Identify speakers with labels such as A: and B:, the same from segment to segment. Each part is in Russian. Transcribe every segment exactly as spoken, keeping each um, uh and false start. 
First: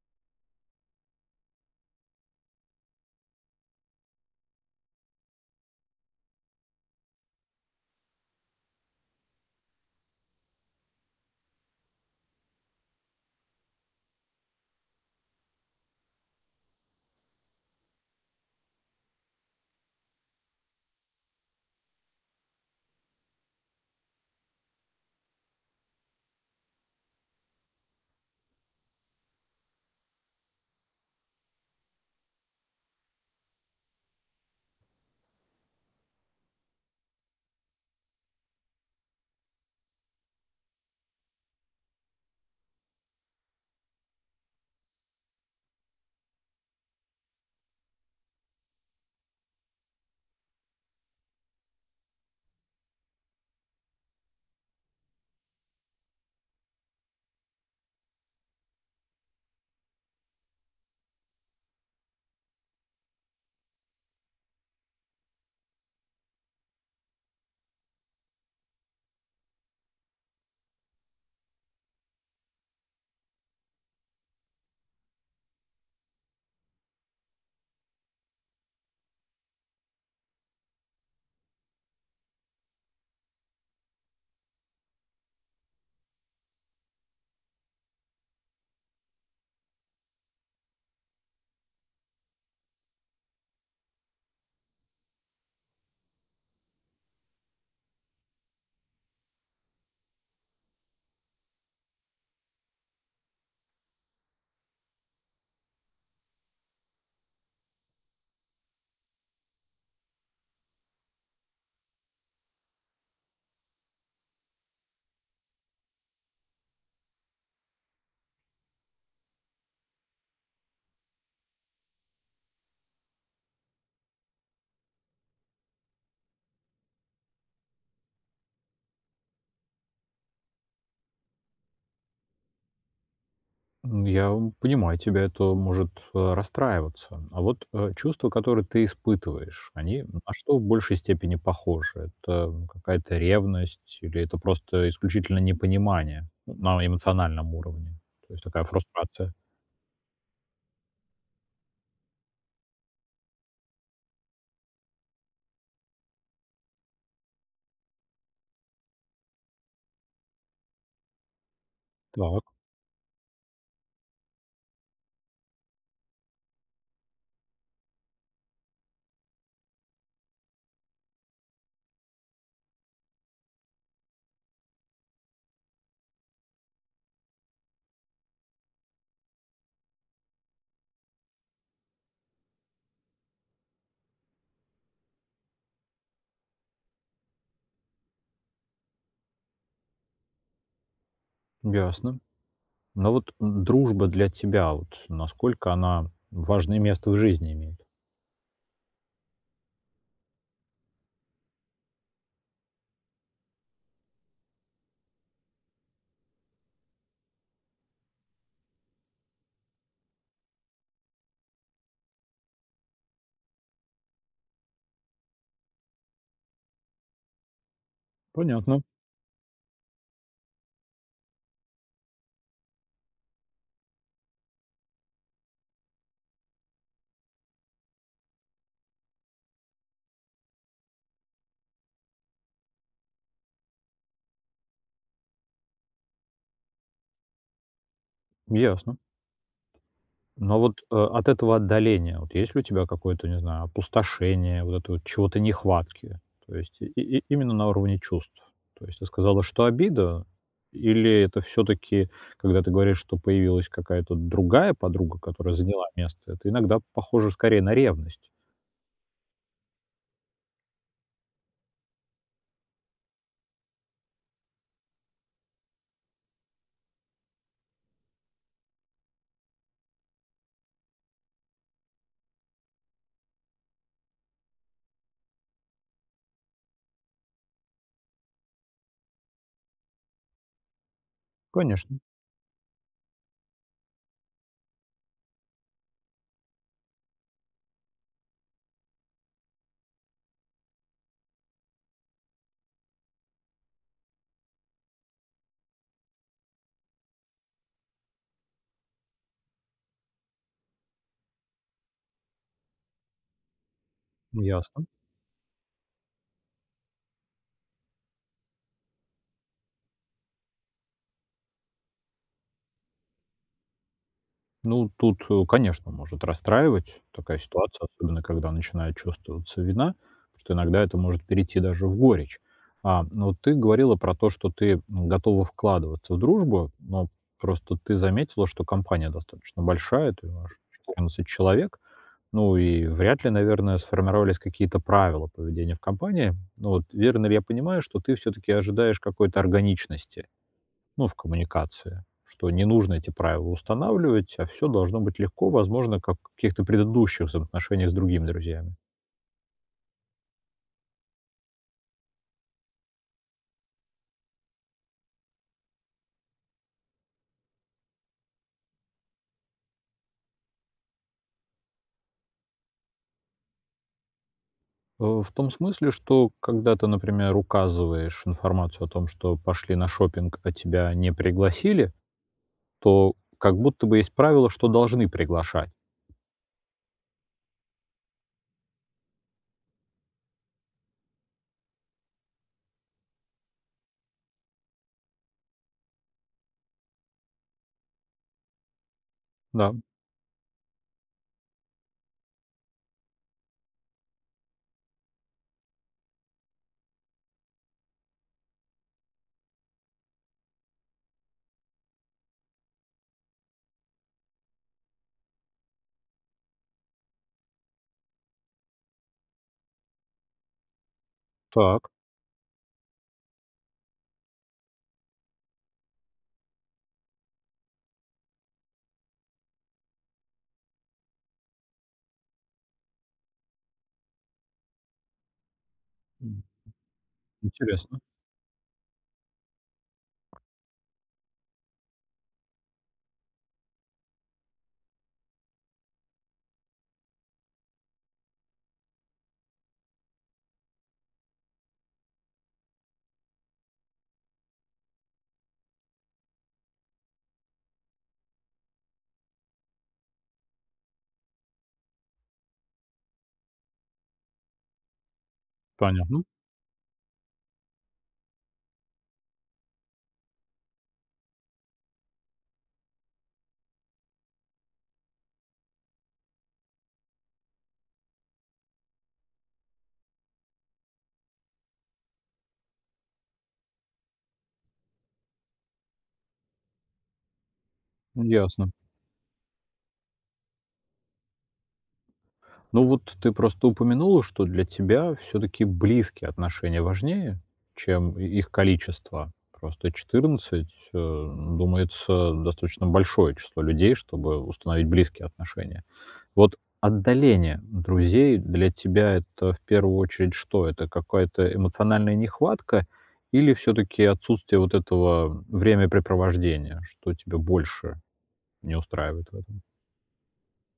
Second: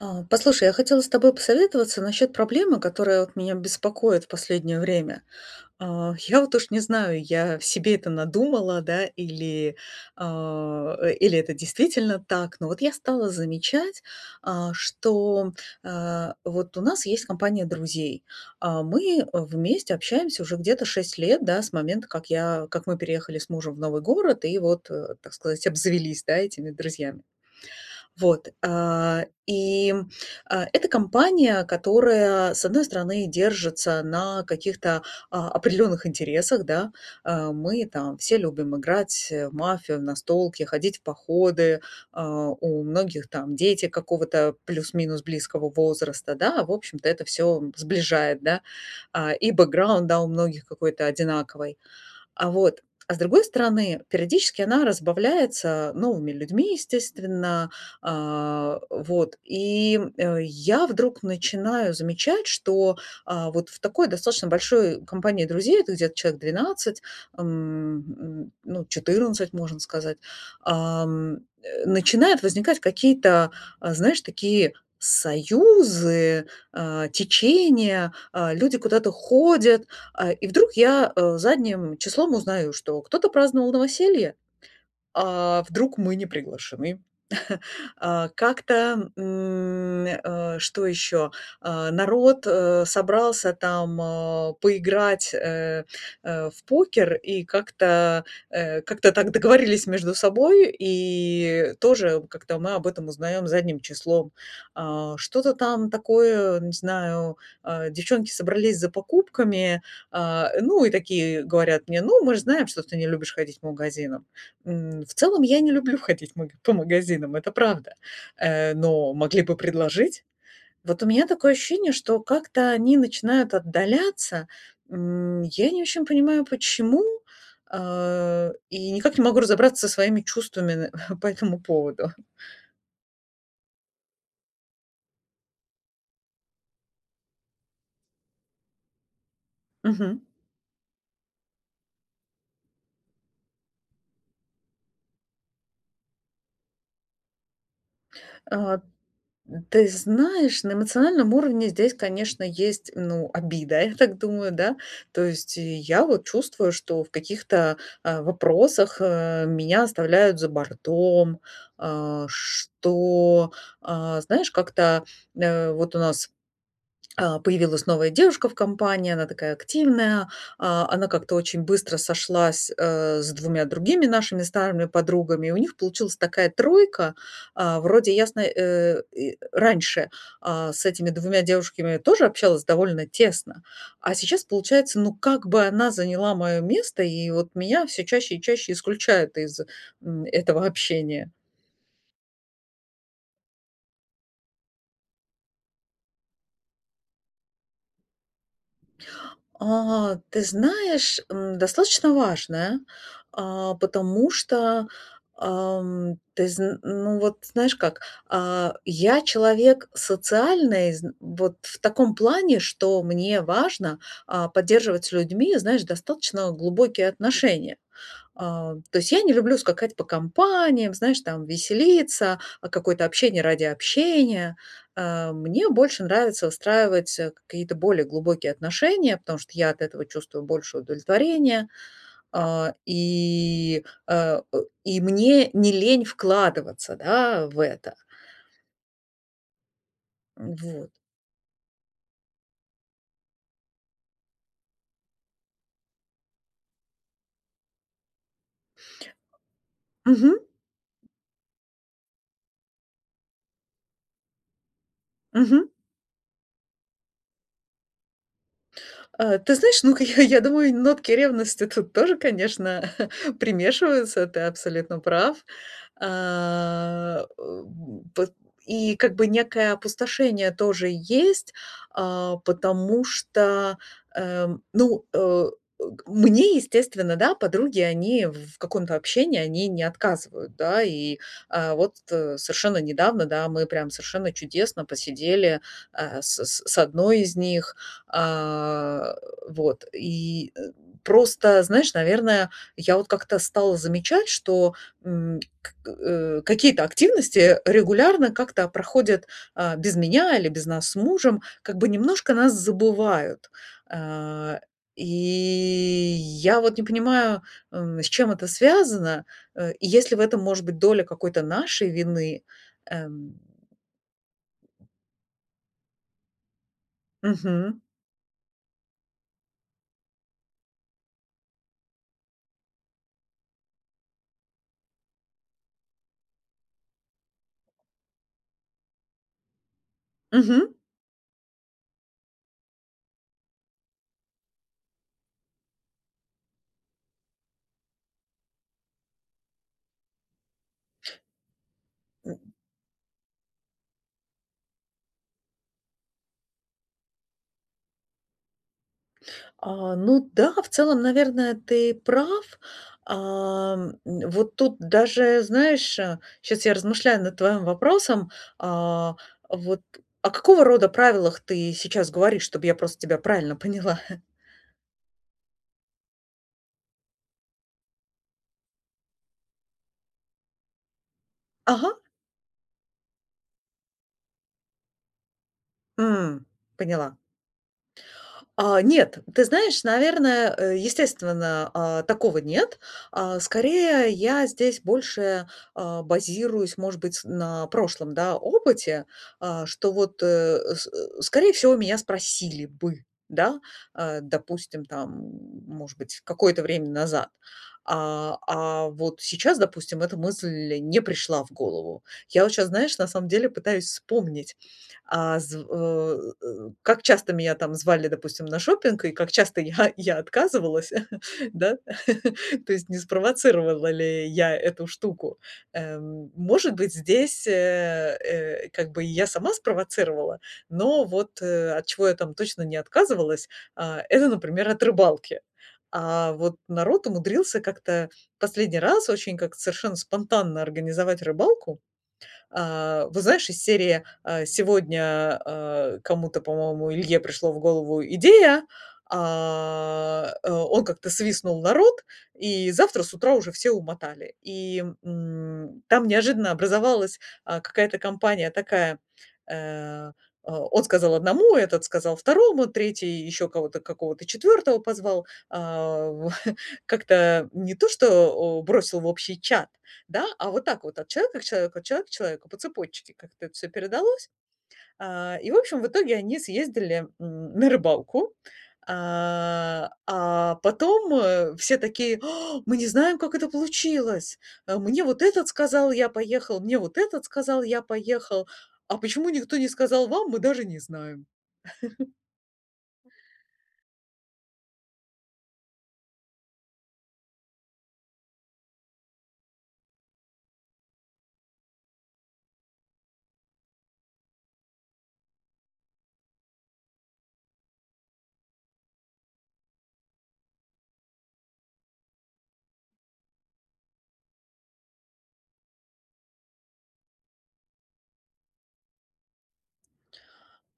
A: А, послушай, я хотела с тобой посоветоваться насчет проблемы, которая вот меня беспокоит в последнее время. А, я вот уж не знаю, я себе это надумала, да, или, а, э, или это действительно так, но вот я стала замечать, а, что, э, вот у нас есть компания друзей, а мы вместе общаемся уже где-то шесть лет, да, с момента, как я как мы переехали с мужем в новый город и вот, э, так сказать, обзавелись, да, этими друзьями. Вот, а, и, э, это компания, которая, с одной стороны, держится на каких-то, а, определенных интересах, да. Э, мы там все любим играть, э, в мафию, в настолки, ходить в походы. А, у многих там дети какого-то плюс-минус близкого возраста, да, в общем-то это всё сближает, да. А, и бэкграунд, да, у многих какой-то одинаковый, а, вот. А с другой стороны, периодически она разбавляется новыми людьми, естественно, а, вот, и, э, я вдруг начинаю замечать, что, а, вот в такой достаточно большой компании друзей, это где-то человек двенадцать, м, м, ну, четырнадцать, можно сказать, а, м, э, начинают возникать какие-то, э, знаешь, такие союзы, э, течения. Э, люди куда-то ходят, а, и вдруг я, э, задним числом узнаю, что кто-то праздновал новоселье, а вдруг мы не приглашены. А, как-то, м, э, что ещё, а, народ, э, собрался там, а, поиграть, э, э, в покер и как-то, э, как-то так договорились между собой и тоже как-то мы об этом узнаём задним числом. А, что-то там такое, не знаю, э, девчонки собрались за покупками, а, ну, и такие говорят мне: "Ну, мы же знаем, что ты не любишь ходить по магазинам". М, в целом, я не люблю ходить маг по магазинам, это правда. Э, но могли бы предложить. Вот у меня такое ощущение, что как-то они начинают отдаляться. М, я не очень понимаю, почему, э, и никак не могу разобраться со своими чувствами н по этому поводу.
B: М, я понимаю, тебя это может, э, расстраиваться, а вот, э, чувства, которые ты испытываешь, они на
A: Мгм.
B: что в большей степени похожи? Это какая-то ревность или это просто исключительно непонимание на эмоциональном уровне, то есть такая
A: А,
B: фрустрация?
A: ты знаешь, на эмоциональном уровне здесь, конечно, есть, ну, обида, я так думаю, да. То есть я вот чувствую, что в каких-то, а, вопросах, э, меня оставляют за бортом. А,
B: Так.
A: что, а, знаешь, как-то, э, вот у нас, а, появилась новая девушка в компании, она такая активная, а, она как-то очень быстро сошлась, э, с двумя другими нашими старыми подругами, у них получилась такая тройка, а, вроде ясни э, и, э, раньше, а, с этими двумя девушками тоже общалась довольно тесно, а сейчас получается, ну как бы она заняла моё место и вот меня всё чаще и чаще исключают из, м, этого общения.
B: Ясно. Но вот дружба для тебя, вот насколько она важное место в жизни имеет?
A: А, ты знаешь, м, достаточно важное, а, потому что, а, м, ты зн ну вот знаешь как, а, я человек социальный зн вот в таком плане, что мне важно, а, поддерживать с людьми, знаешь, достаточно, э, глубокие отношения. А,
B: Понятно.
A: то есть я не люблю скакать по компаниям, знаешь, там, веселиться, а, какое-то общение ради общения. Э, мне больше нравится выстраивать, э, какие-то более глубокие отношения, потому что я от этого чувствую больше удовлетворения, а, и, э э, и мне не лень вкладываться, да, в это.
B: Ясно. Но,
A: М,
B: а вот,
A: вот.
B: э, от этого отдаления, вот, есть ли у тебя какое-то, не знаю, опустошение, вот это вот чего-то нехватки? То есть и и именно на уровне чувств? То есть ты сказала, что обида,
A: Мгм.
B: или это всё-таки, когда ты говоришь, что появилась какая-то другая подруга, которая
A: Мгм.
B: заняла место, это иногда похоже скорее на ревность?
A: Э, ты знаешь, ну как, э, я думаю, нотки ревности тут тоже, конечно, примешиваются, ты абсолютно прав. А, э, м, и пот и как бы некое опустошение тоже есть. А, потому что, э, м, ну, э, э, к мне, естественно, да, подруги, они в в каком-то общении, они не отказывают, да. И, э, вот,
B: Конечно.
A: э, совершенно недавно, да, мы прямо совершенно чудесно посидели, а, с с с одной из них, а, э, вот. И, э, просто, знаешь, наверное, я вот как-то стала замечать, что, м, э, какие-то активности, э, регулярно как-то проходят, а, без меня или без нас с мужем, как бы немножко нас забывают. А,
B: Ясно.
A: и я вот не понимаю, эм, с чем это связано, э, и есть ли в этом, может быть, доля какой-то нашей вины, эм.
B: Ну, тут, э, конечно, может расстраивать такая
A: Мгм.
B: ситуация, особенно когда начинает чувствоваться вина, потому что иногда это может перейти даже в горечь. А, но вот ты говорила про то, что ты, м, готова вкладываться в дружбу, но просто ты заметила, что компания достаточно большая, то аж
A: Мгм.
B: четырнадцать человек, ну и вряд ли, наверное, сформировались какие-то правила поведения в компании, вот. Верно ли я понимаю, что ты всё-таки ожидаешь какой-то органичности, ну, в коммуникации, что
A: М.
B: не нужно эти правила устанавливать, а всё должно быть легко, возможно, как в каких-то предыдущих взаимоотношениях с другими друзьями.
A: А, ну да, в целом, наверное, ты прав. А, м, э, вот тут даже знаешь, э, щас я размышляю над твоим вопросом. А, вот о какого рода правилах ты сейчас говоришь, чтобы я просто тебя правильно поняла?
B: А, в том смысле, что когда ты, например, указываешь информацию о том, что пошли на шопинг, а тебя не пригласили,
A: Ага.
B: то как будто бы есть правило, что должны приглашать.
A: М, поняла. А, нет, ты знаешь, наверное, э, естественно, а, такого нет. А, скорее, я здесь больше, а, базируюсь, может быть, на прошлом, да, опыте, а,
B: Да.
A: что вот, э, с э, скорее всего меня спросили бы, да, а допустим, там, может быть, какое-то время назад, а, а, вот сейчас, допустим, эта мысль не пришла в голову. Я вот сейчас, знаешь, на самом деле пытаюсь вспомнить, а зв э, как часто меня там звали, допустим, на шопинг, и как часто я я отказывалась, да,
B: Так.
A: то есть не спровоцировала ли я эту штуку, эм. Может быть, здесь, э, э, как бы и я сама спровоцировала, но вот, э, от чего я там точно не отказывалась, а, это, например, от рыбалки. А
B: [unintelligible]
A: вот народ умудрился
B: Интересно.
A: как-то последний раз очень как-то совершенно спонтанно организовать рыбалку. А, вот знаешь, из серии, а, сегодня, а, кому-то, по-моему, Илье пришло в голову идея, а, э, он как-то свистнул народ, и завтра с утра уже все умотали. И, м, там неожиданно образовалась, а, какая-то компания такая, э, а, он сказал одному, этот сказал второму, третий, ещё кого-то, какого-то четвёртого позвал, а
B: Понятно.
A: как-то не то, что, о, бросил в общий чат, да, а вот так вот от человека к человеку, от человека к человеку, по цепочке как-то это всё передалось. А, и в общем, в итоге они съездили, м, на рыбалку, а, а, потом, э, все такие: "Мы не знаем, как это получилось! А мне вот этот сказал, я поехал, мне вот этот сказал, я
B: М,
A: поехал,
B: ясно.
A: а почему никто не сказал вам, мы даже не знаем."
B: Ну вот ты просто упомянула, что для тебя все-таки близкие отношения важнее, чем и их количество. Просто четырнадцать а, думается достаточно большое число людей, чтобы установить близкие отношения. Вот отдаление друзей для тебя это, в первую очередь, что? Это какая-то эмоциональная нехватка или всё-таки отсутствие вот этого времяпрепровождения, что тебя больше не устраивает в этом?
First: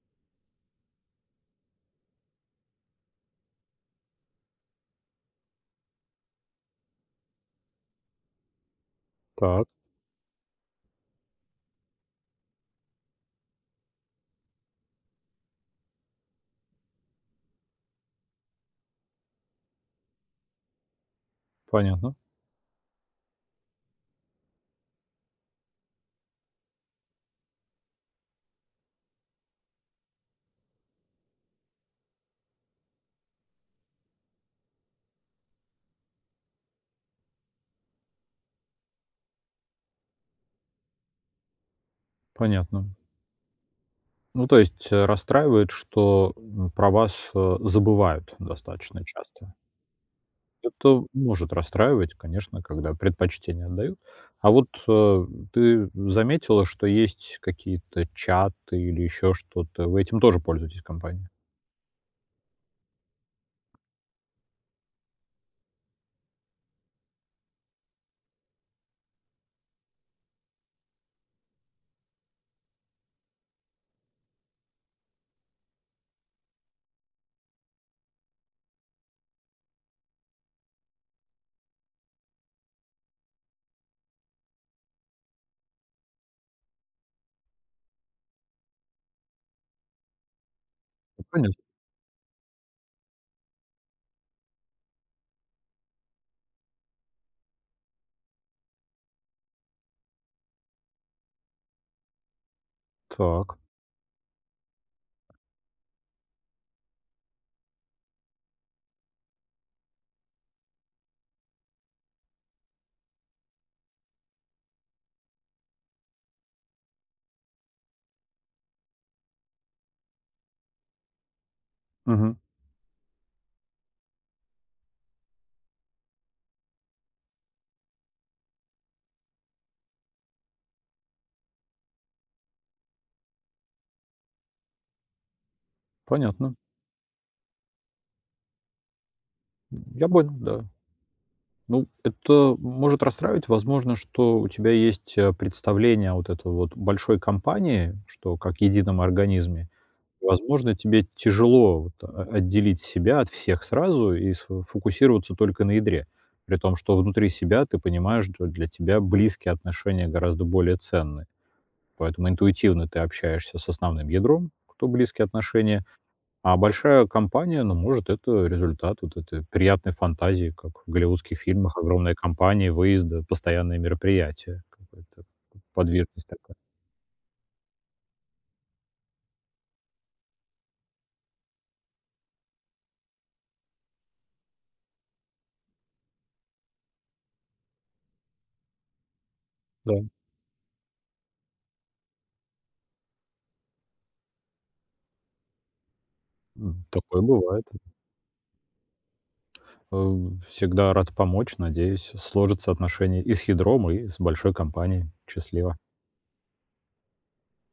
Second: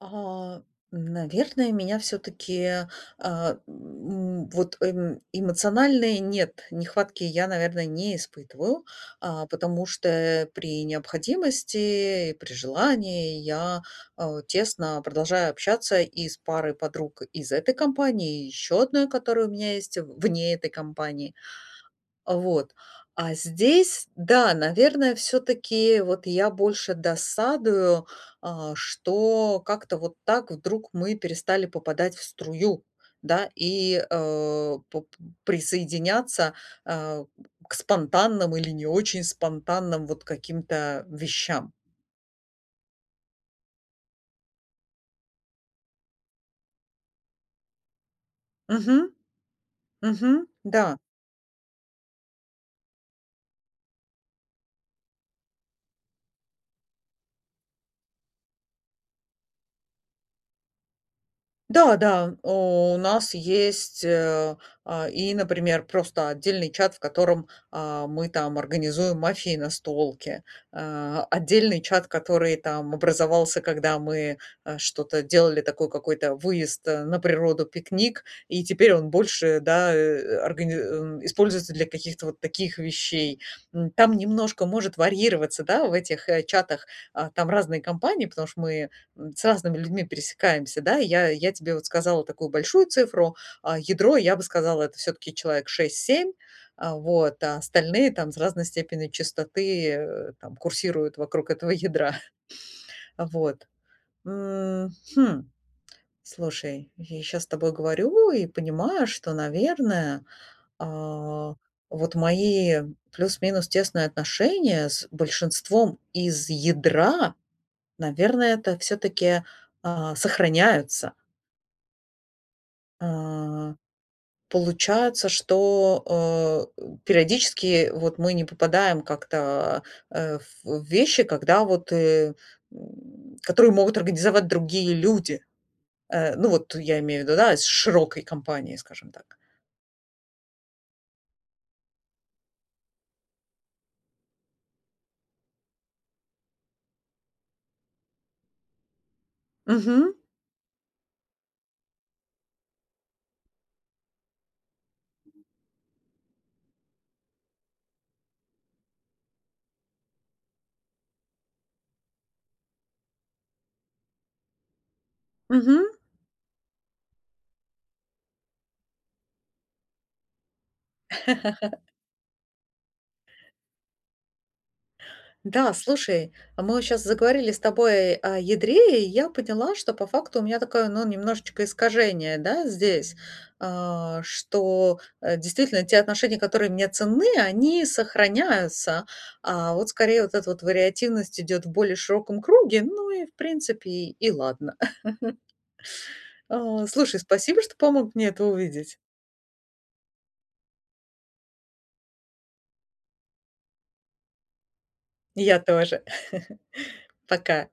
A: А наверное, меня всё-таки, а, м, вот эм эмоциональной нет, нехватки я, наверное, не испытываю. А
B: Так.
A: потому что, э, при необходимости и при желании я, а, тесно продолжаю общаться и с парой подруг из этой компании, и ещё одной, которая у меня есть в вне этой компании.
B: Понятно.
A: Вот, а здесь да, наверное, всё-таки вот я больше досадую, а, что как-то вот так вдруг мы перестали попадать в струю, да, и, э, поп присоединяться, а, к спонтанным или не очень спонтанным, вот, каким-то вещам.
B: Понятно. Ну то есть, э, расстраивает, что, м, про вас, э, забывают достаточно
A: Мгм,
B: часто.
A: мгм, да.
B: Это может расстраивать, конечно, когда предпочтение отдают. А вот, а, ты заметила, что есть какие-то чаты или еще что-то, вы этим тоже пользуетесь компанией?
A: Да, да, а, у нас есть, э, а, и, например, просто отдельный чат, в котором, а, мы там организуем мафии и настолки, а, отдельный чат, который там образовался, когда мы, а, что-то делали, такой какой-то выезд на природу, пикник, и теперь он больше, да, э, органи а, используется для каких-то вот таких вещей, м. Там немножко может варьироваться, да, в этих, э, чатах, а, там разные компании, потому что мы, м, с разными людьми пересекаемся, да.
B: Ну
A: Я я
B: конечно.
A: тебе вот сказала такую большую цифру, а ядро я бы сказала, это всё-таки человек шесть семь, а вот, а остальные там с разной степенью частоты, э, там курсируют вокруг этого ядра,
B: Так.
A: вот. М, хм. Слушай, я щас с тобой говорю и понимаю, что, наверное, а, вот мои плюс-минус тесные отношения с большинством из ядра, наверное, это всё-таки, а, сохраняются.
B: Мгм.
A: А, получается, что, э, периодически вот мы не попадаем как-то, а, в вещи, когда вот, э, м, которые могут организовать другие люди, э, ну,
B: Понятно.
A: вот я имею в виду, да, из широкой компании, скажем так.
B: М, я, [unintelligible] да. Ну это может расстраивать, возможно, что у тебя есть, э, представление вот это вот большой компании, что как едином организме.
A: Мгм.
B: И возможно, тебе тяжело вот о отделить себя от всех сразу и сфо фокусироваться только на ядре. При том, что внутри себя ты понимаешь, что для тебя близкие отношения гораздо более ценны. Поэтому интуитивно ты общаешься с основным ядром, кто- близкие отношения.
A: Мгм.
B: А большая компания, ну, может, это результат вот этой приятной фантазии, как в голливудских фильмах: огромная компания, выезды, постоянные мероприятия, какая-то
A: Да,
B: подвижность
A: слушай,
B: такая.
A: а, мы вот щас заговорили с тобой о ядре, и я поняла, что по факту у меня такое, ну, немножечко искажение, да, здесь. А что, э, действительно те отношения, которые мне ценны, они сохраняются. А, вот
B: Да.
A: скорее вот эта вот вариативность идёт в более широком круге, ну, и в принципе и ладно.
B: М,
A: А, слушай,
B: такое
A: спасибо,
B: бывает.
A: что помог мне это увидеть.
B: Э, всегда рад помочь. Надеюсь, сложатся отношения и с ядром, и с большой компанией.
A: И я
B: Счастливо.
A: тоже, пока.